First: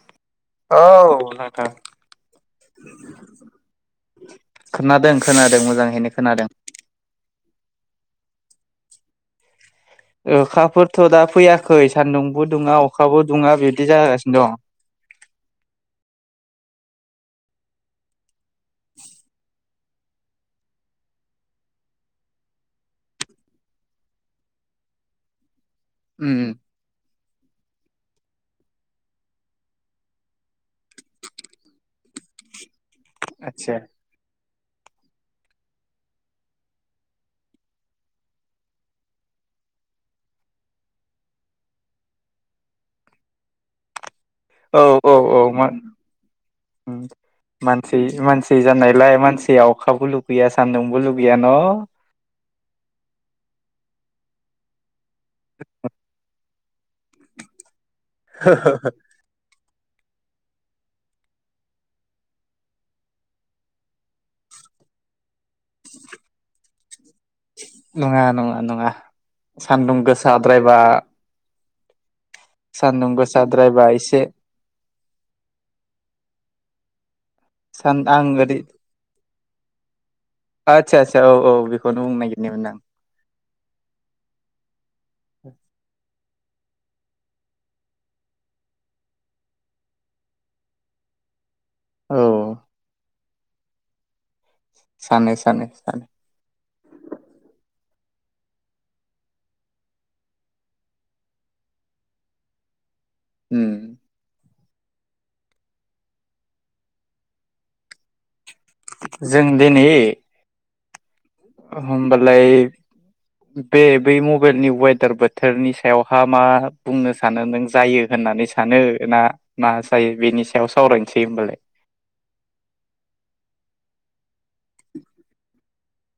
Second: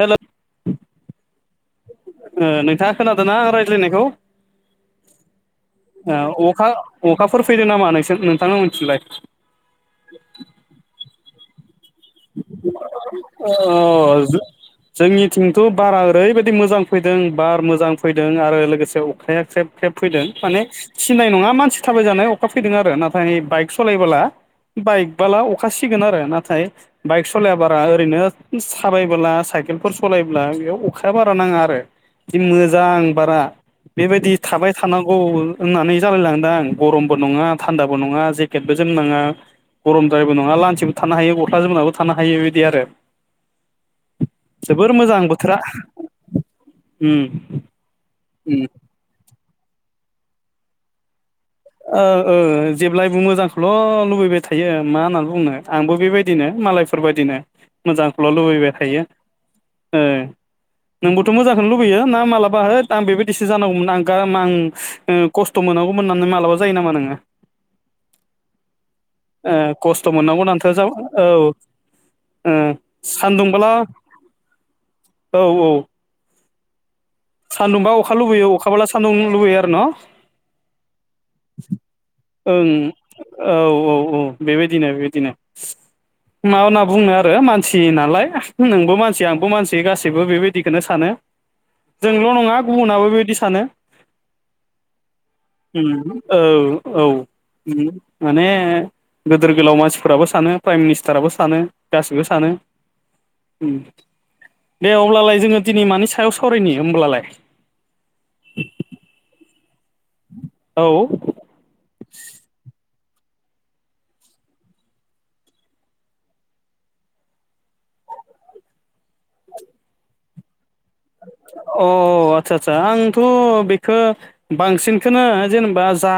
हेल' ओ औ नोंथां नोंथाङा खोनादों ना आं रायज्लायनायखौ खोनादों खोनादों मोजाङैनो ओ खोनादों। अखा अखाफोर फैदों नामा नोंसोर नो थां मौनथि लाय अखाफोरथ' दा फैया बिदि ओ जागासिनो दं। जोंनिथिंथ' बारा ओरैबायदि मोजां फैदों बार मोजां फैदों आरो लोगोसे अखाया ख्रेब ख्रेब फैदों माने सिनाय नङा मानसि थाबायजानाय अखा फैदों आरो नाथाय बाइक सालायबोला बाइक बोला अखासिगोन आरो नाथाय बाइक सलाया बारा ओरैनो साबायबोला साइकेलफोर सलायोब्ला बेयाव अखाया बारा नाङा आरो जि मोजां मोजां बारा आतसा बेबायदि थाबाय थानांगौ होननानै जालायलांदों आं गरमबो नङा थान्दाबो नङा जेकेटबो जोमनाङा गरमद्रायबो नङा लान्सिबो थानो हायो गस्ला जोमनाबो थानो हायो बेबायदि आरो औ जोबोर औ मोजां औ बोथोरा मा ओम मानसि मानसि जानायलाय मानसि आ अखाबो लुगैया सान्दुंबो लुगै ओं ओ [unintelligible] जेब्लायबो मोजांखौल' लुबैबाय थायो मा होना बुंनो आंबो बेबायदिनो मालायफोरबायदिनो मोजांखौल' लुबैबाय थायो ओ नोंबोथ' मोजांखौनो लुबैयो ना मालाबा होत आं बेबायदिसो जानांगौमोन आं [unintelligible] ओ खस्थ' मोनागौ मोननानै मालाबाज जायो नामा नोङो? नङा नङा नङा ओ सानदुं खस्थ' मोननांगौ होननानैथ' गोसाद्रायबा जा औ ओ सान्दुं सानदुंबोला गोसाद्रायबा इसे औ औ सान्दुंबा सान अखा आं लुबैयो ओरै अखाब्ला सान्दुं लुबैयो आरो न' आदसा आदसा औ औ बेखौनो बुंनो ओं नागिरनामोन आं। औ औ औ बेबायदिनो बे दिनो मा होनना बुङो आरो मानसि नालाय नोंबो मानसि आंबो मानसि गासैबो बेबायदिखोनो सानो। औ जोंल' नङा गुबुनाबो बिदि सानो सानो सानो उम औ औ उम माने गोदोर गोलाव मानसिफोराबो सानो प्राइम मिनिस्टाराबो सानो गासिबो सानो। उम दे अब्लालाय जोङो दिनै मानि सायाव सावरायनि? होमब्लालाय जों दिनै औ होमबालाय बे बै मबेलनि वेदार बोथोरनि सायावहा मा बुंनो सानो नों जायो होननानै सानो ना मा जायो बेनि सायाव सावरायनोसै होमबालाय अ आतसा आतसा आंथ' बेखो बांसिनखोनो जेनेबा जा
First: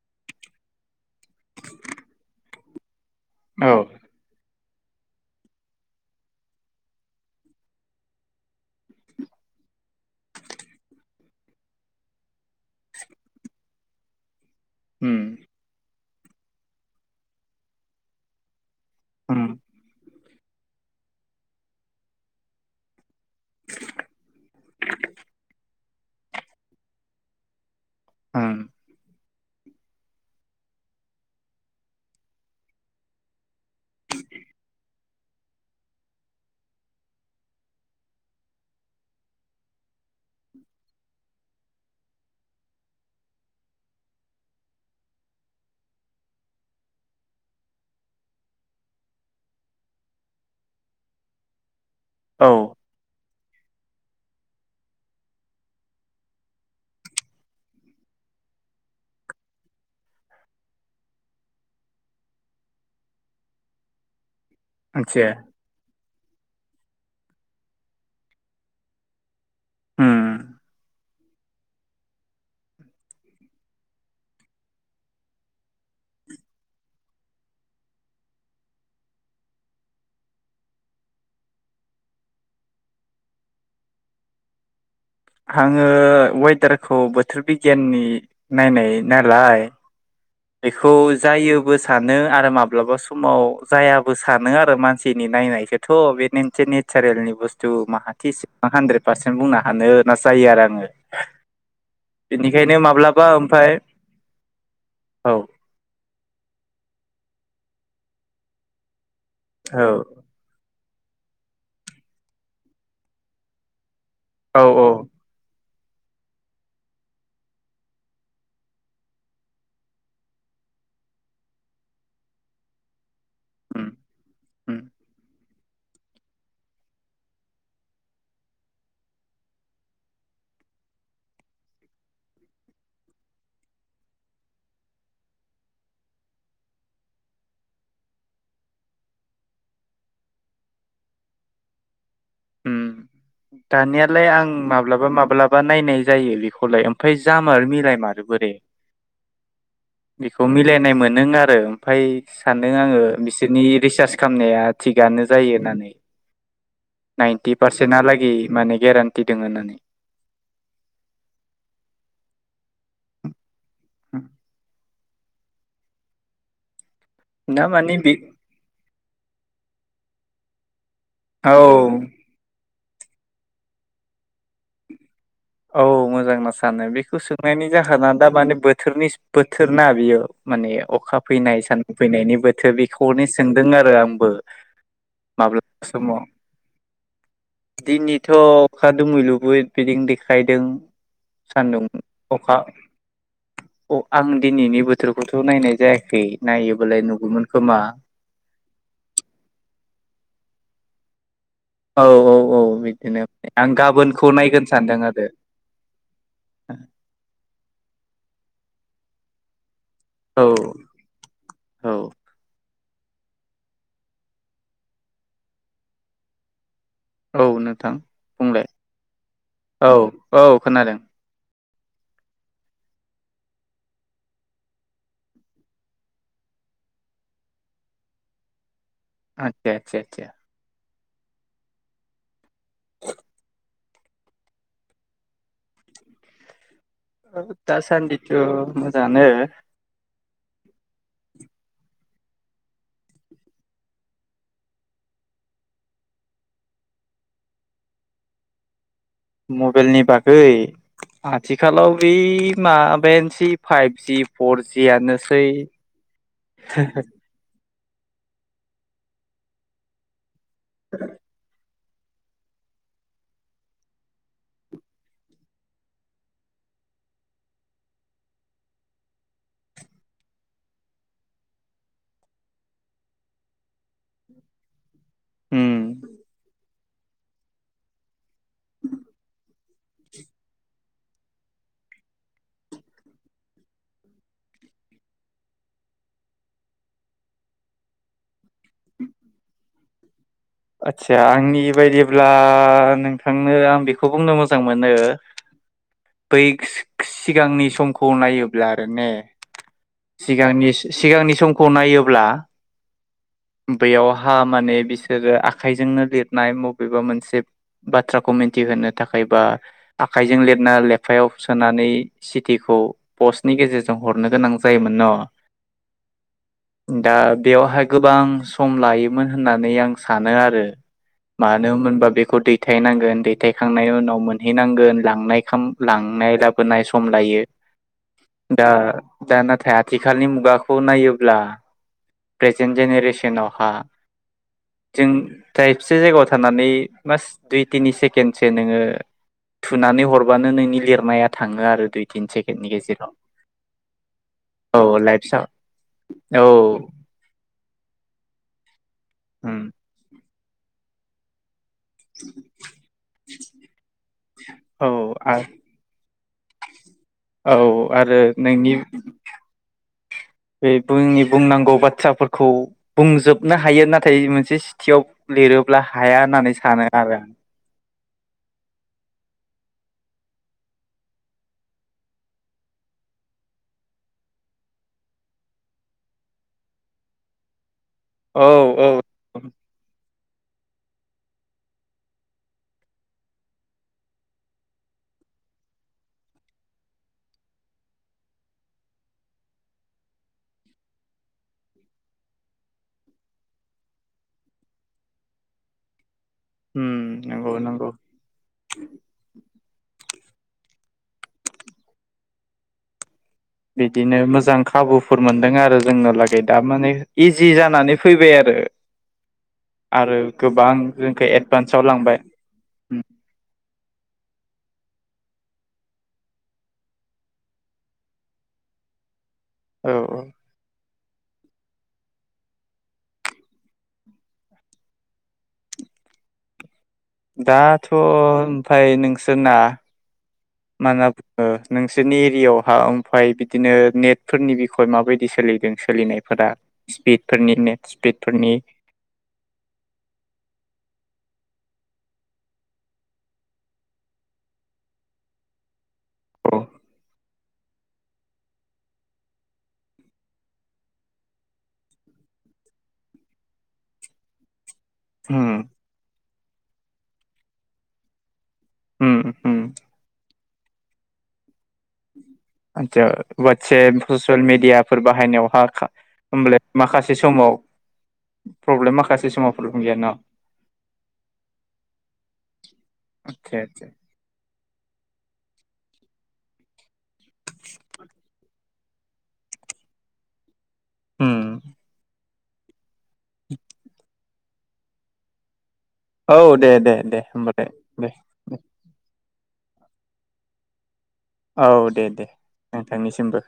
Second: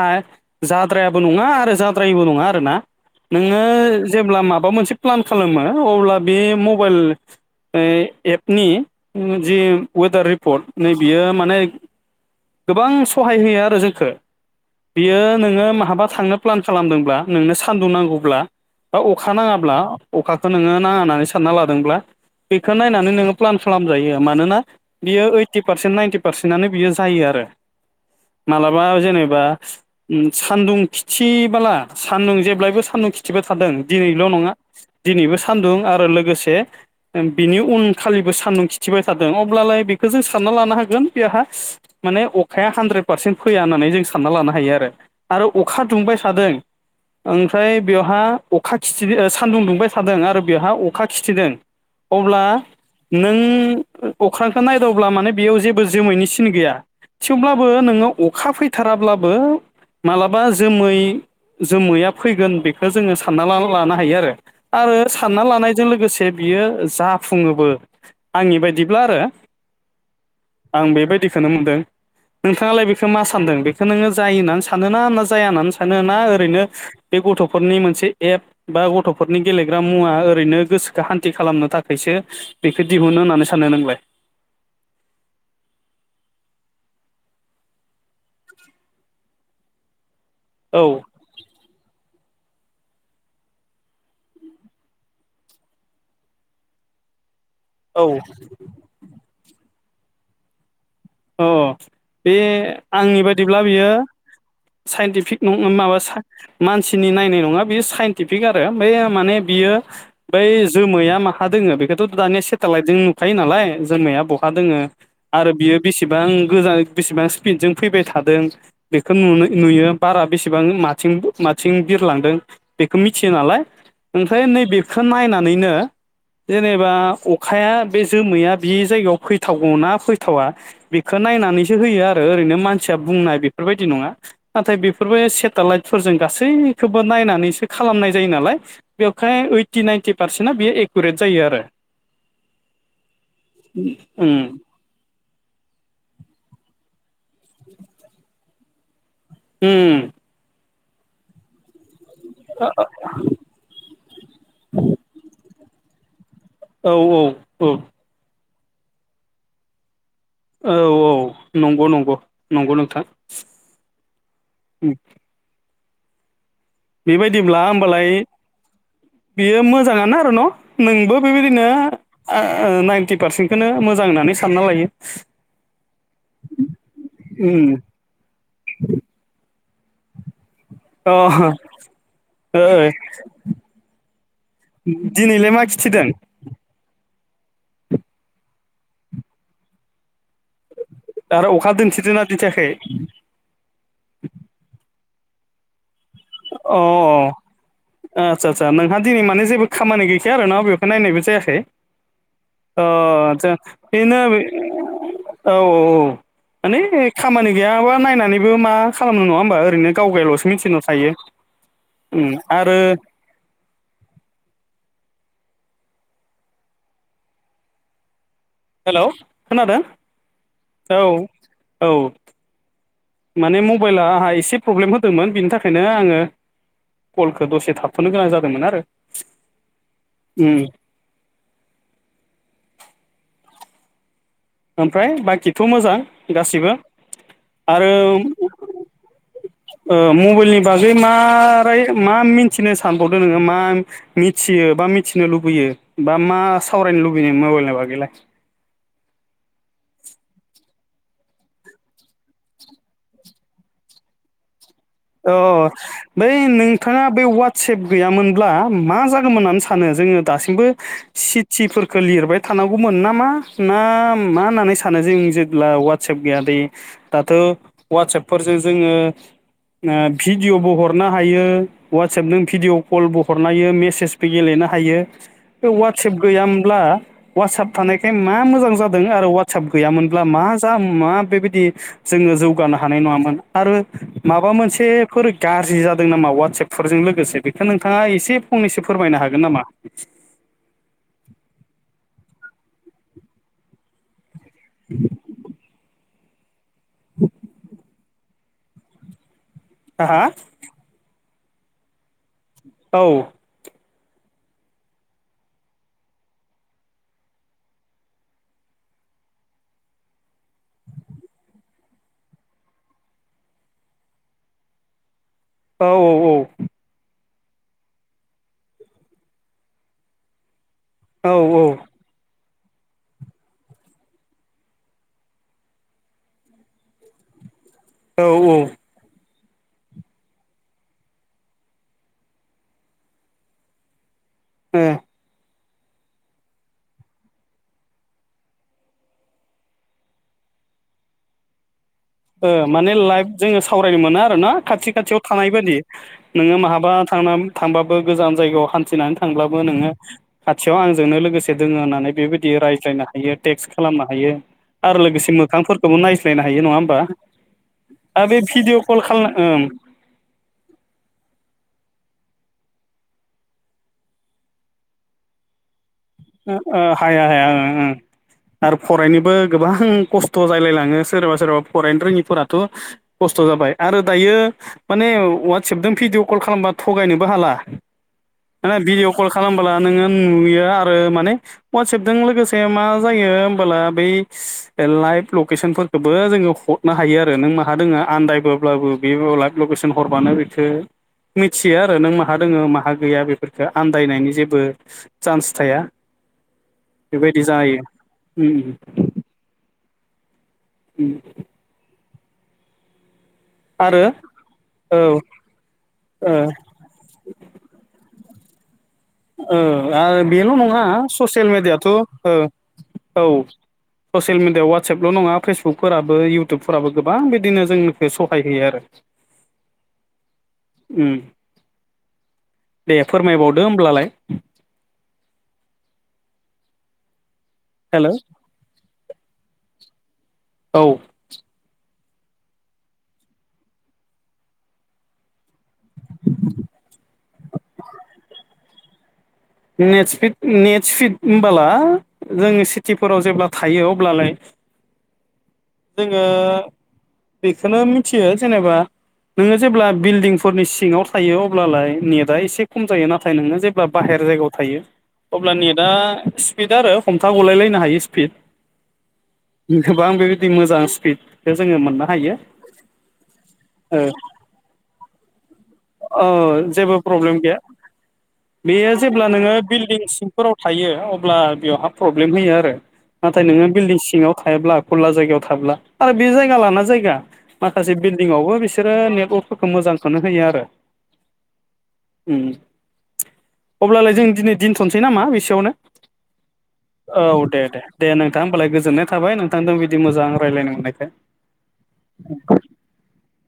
जाद्रायाबो नङा आरो जाद्रायबो नङा आरोना। नोङो औ जेब्ला माब बा मोनसे प्लान खालामो अब्ला बे मबाइल ओ एपनि उम जि वेदार रिपर्ट नै बियो माने गोबां सहाय होयो आरो जोखो। बियो उम नोङो माहाबा थांनो प्लान खालामदोंब्ला नोंनो सान्दुं नांगौब्ला बा अखा उम नाङाब्ला अखाखो नोङो नाङा होननानै सानना लादोंब्ला बेखौ नायनानै नोङो मानोन आ बियो ओइथि पारसेन्ट नाइनटि पारसेन्टनो बियो जायो आरो मालाबा जेनेबा उम सान्दुं खिथि बाला सान्दुं जेब्लायबो सान्दुं खिथिबाय थादों दिनैल' नङा दिनैबो सान्दुं आरो लोगोसे बिनि उन खालिबो सान्दुं खि थिबाय थादों अब्लालाय बेखौ जों सानना लानो हागोन बेहा माने अखाया हानद्रेद पारसेन्ट फैया होननानै जों सानना लानो हायो आरो आरो अखा दुंबाय थादों ओमफ्राय बेवहा अखा खिथि सानदुं दुंबाय थादों आरो बेहा अखा खिथिदों अब्ला औ नो ओं अख्रांखो नायदावब्ला माने बेयाव जेबो जोमैनि सिन गैया थेवब्लाबो नोङो अखा फैथाराब्लाबो मालाबा जोमै जोमैया फैगोन बेखो जोङो सानना लानो हायो आरो आरो मिथियो सानना लानायजों लोगोसे बियो जाफुङोबो आंनि बायदिब्ला आरो उम आं बेबायदिखोनो नुदों नोंथाङालाय बेखो मा सानदों बेखो नोङो जायो होननानै सान सानोना ना जाया होननानै सानो ना ओरैनो बे गथ'फोरनि मोनसे एप बा गथ'फोरनि गेलेग्रा मुवा ओरैनो गोसोखौ हान्थि खालामनो थाखायसो बेखो दिहुनो होननानै सानो नोंलाय आङो वेदारखौ बोथोर बिगियाननि नायनाय नालाय औ बेखौ जायोबो सा नो आरो माब्लाबा समाव जायाबो सानो आरो मानसिनि नायनायखौथ' बे मोनसे नेचारेलनि बुस थु औ माहाथि इस हानद्रेद पार्सेन बुंनो हानो ना जायो आरो आङो अ बे बेनिखायनो आंनि माब्लाबा बादिब्ला ओमफाय बियो औ साइन्टिफिक नं माबा सा मानसि नि नायनाय नङा बेयो साइन्टिफिक आरो बै माने बियो औ बै जोमैया माहा दोङो बेखौथ' दानिया सेटेलाइट जों नुखायो नालाय जोमैया बहा औ दोङो औ आरो बियो बिसेबां गोजान बिसेबां स्पिडजों फैबाय थादों बेखौ नुनो नुयो बारा बेसेबां माथिं माथिं बिरलांदों बेखौ मि थियो नालाय उम ओमफ्राय नै उम बेेखौ नायना नैनो जेनेबा अखाया बे जोमैया बे जायगायाव फैथावगौना फैथावा बिखो नायनानैसो होयो आरो ओरैनो मानसिया बुंनाय बेफोरबायदि नङा नाथाय बेफोरबो सेटेलाइटफोरजों गासैखौबो नायनानैसो खालामनाय जायो नालाय बेवहाय ओइटि नाइनटि पारसेन्टआ बेयो एकुरेट जायो आरो ओम दानियालाय उम आं माब्लाबा माब माब्लाबा नायनाय जायो बेखौलाय ओमफ्राय जामारो मिलायमारो बोरै? उम बेखौ मिलाय नाय मोनो आरो ओमफाय सान्दों आङो बिसोरनि रिसार्च खालामनाया थिगानो जायो होननानै बै औ नाइन्टि औ पारसेन्टालागि माने गेरेन्टि दोङो होननानै औ औ नंगौ नंगौ नंगौ नोंथां हम उम बेबायदिब्ला ना माने ओमबालाय बे बेयो मोजाङानो आरो न' नोंबो औ बेबायदिनो ओ नाइनटि पारसेन्टखौनो मोजां होननानै सानना लायो। औ मोजांना सानो बेखौ सोंनायनि उम जाहोना दा माने बोथोरनि थोरना बियो माने अखा अ फैनाय सानदुं फैनायनि ओ बोथोर बेखौनो सोंदों आरो आंबो दिनैलाय मा माब्ला खिथिदों समाव दिनैथ' अखा दुमहैलुबो बिदिनो देखाय खायदों आरो अखा सान्दुं दोनथेदोंना अखा दिन्थियाखै अ आं दिनैनि बो गिदिरखौथ' नायनाय जायाखै अ नायोबालाय नुगौमोन खोमा आतसा आदसा नोंहा दिनै माने जेबो खामानि गै खाया आरो ना बेखौ नायबो जायाखै औ औ औ अ बिदिनो आदबा आं बेनो गाबोनखौ नायगोन सानदों आरो औ औ औ माने खामानि गैयाबा नायनानै बेबो मा खालाम नङा होनबा ओरैनो औ गावगाल'सो मिथिनो थायो। औ उम आ आरो औ नोंथां बुंलाय हेलौ खोनादों औ औ खोनादों औ औ माने मबाइला आंहा एसे प्रब्लेम होदोंमोन बिनि थाखायनो आङो कलखौ दसे थाबथ'नो गोनां जादोंमोन आरो। आतसा आतसा आतसा उम ओमफ्राय बाखिथ' मोजां गासिबो ओ आरो दासान्दिथ' मोजांयानो ओ मबाइलनि बागै मारै मा राय मिथिनो सानबावदों नोङो मा मिथियो बा मिथिनो लुबैयो बा मा सावरायनो लुबैयो मबाइलनि बागैलाय मबाइलनि बागै आथिखालाव बे माबायानोसै फाइभजि फरजि अ बै नोंथाङा बे वा सेभ गैयामोनब्ला मा जागौमोन होनानै सानो जोङो। दासिमबो सिटिफोर खो लिरबाय थानांगौमोन नामा ना मा ना होननानै सानो जों जेब्ला वाटसाप गैया दे दाथ' वाटसापफोरजों जोङो ओ भिडिअ'बो हरनो हायो ववाटसपजों भिडिअ कलबो हरनो हायो मेसेजबो गेलेनो हायो। बे उम वाटसेप गैयामोनब्ला वासाप थानायखाय मा मोजां जादों आरो वा साब गैयामोनब्ला मा जा मा बेबायदि जोङो जौगानो हानाय नङामोन आरो माबा मोनस सेफोर गाज्रि जादों नामा वाटसपफोरजों लोगोसे बेखौ नोंथाङा एसे फंनैसो फोरमायनो हागोन नामा? आतसा आंनि बायदि अब्ला नोंथांनो आं बेखौ बुंनो मोज जां मोनो बै खोस सिगांनि समखौ नायो ब्ला आरो ने हा सिगांनिस सिगांनि समखौ नायोब्ला औ बैयावहा माने बिसोरो आखाइजोंनो लिरनाय बबेबा मोनसे बाथ्राखौ मिन्थिहोनो थाखाय बा आखाइजों लिरना लेफायाव सोनानै सिटिखौ पस्टनि गेजेरजों हरनो गोनां जायोमोन न'। औ औ औ दा बेयावहाय गोबां सम लायोमोन होननानै आं सानो आरो। औ मानो मोनबा बेखौ दै थायनांगोन दैथायखांनायनि उनाव मोनहैनांगोन लांनाय खाम लांनाय लाबोनाय सम लायो। औ औ दा दा नाथाय आथिखालनि मुगाखौ नायोब्ला प्रेजेन्ट जेनेरेसनावहा ओ जों थ्रायबसे जायगायाव थानानै बास दुइ तिनि सेकेण्डसो नोङो थुनानै हरबानो नोंनि लिरनाया थाङो आरो दोय ओ माने लाइफ जोङो सावरायनो मोनो आरो ना औ खाथि खाथियाव लाइफस थानाय बायदि औ नोङो महाबा थांना थांबाबो गोजान जायगायाव हान थिनानै उम थांब्लाबो नोङो खाथियाव आंजोंनो लोगोसे ए दोङो होननानै बेबायदि रायज्लायनो हायो टेक्स खालामनो हायो औ आरो आ लोगोसे मोखांफोरखोबो नाय नायनो हायो नङा होमबा। औ आरो बे नोंनि भिडिअ कल खालामनो बे बोंनि बुंनांगौ बाथ्रा फोरखौ बुंजोबनो हायो नाथाय मोनसे सिटियाव लिरोब्ला हाया होननानै ओ सानो ओम आरो हाया आं हाया ओं आरो फरायनोबो गोबां खस्थ' जायलायलाङो सोरबा सोरबा फरायनो रोङिफोराथ' खस्थ' जाबाय आरो दायो माने वाटसपजों भिडिअ' कल खालामबा थगायनोबो हाला औ [unintelligible] औ भिदिअ' कल खालामबोला नोङो नुयो आ ओ माने वाटसेएपजों लोगोसे मा जायो होमबोला बै लाइभ लकेसनफोरखौबो जोङो हरनो हायो आरो नों माहा दोङो आनन्दायबोब्लाबो बे लाइभ लकेसन हरबानो बेखौ मिथियो आरो नों माहा दोङो माहा गैया बेफोरखौ आन्दायनायनि जेबो चान्स थाया उम बेबायदि नंगौ जायो नंगौ ओम ओम उम आरो बिदिनो मोजां औ खाबुफोर मोनदों आरो जोंनो ओ लागै दा माने इजि जानानै फैबाय आरो ओ आरो बेल' गोबां नङा जोंखौ ससियेल एडभान्सआव मिडियाथ' लांबाय ओ औ ससियेल मिडिया वा वाटसेपल' नङा फेसबुकफोराबो इउटुबफोराबो गोबां बिदिनो जोंनिखौ सहाय होयो आरो औ औ ओम दे फोरमायबावदो होमब्लालाय दाथ' हेल' ओमफाय नोंसोरना औ मा [unintelligible] नोंस नि एरियावहा ओमफाय बिदिनो नेटफोरनि बिखय माबायदि सोलिदों? सोलिनायफोरा स्पिडफोरनि नेट स्पिडफोरनि नेट स्पिड नेट स्पिड होमबोला जोङो सिटिफोराव जेब्ला थायो अब्लालाय जोङो औ बेखौनो मिथियो जेनेबा नोङो जेब्ला बिल्डिंफोरनि सिङाव थायो अब्लालाय नेटआ एसे खम जायो नाथाय नोङो जेब्ला बाहेर जायगायाव थायो अब्ला उम नेदा स्पिड आरो हमथा गलायलायनो हायो स्पिड उम गोबां बेबायदि मोजां पिद आदचा ववाटसेप ससियेल मिडियाफोर बाहायनायावहा औ होमब्ला जेबो माखासे समाव प्रब्लेम माखा अब्ला नोङो बिल्डिं सिंफोराव थायो अब्ला बेयावहा प्रब्लेम होयो आरो नाथाय आदसा नोङो आदसा बिल्डिं सिङाव थायाब्ला खुला जायगायाव थाब्ला आरो बे जायगा लाना जायगा माखासे बिल्दिंआवबो बेसे बिसोरो नेटवर्कफोरखौ मोजांखौनो होयो आरो उम उम [inaudible] अब्लालाय जों दिनै दिनथ'नोसै नामा बेसेयावनो औ दे दे औ दे होमबालाय दे दे नोंथां होमबालाय गोजोननाय थाबाय नों थांदों बिदि मोजां रायलायनो मोननायखाय औ दे दे नोंथांनिसिमबो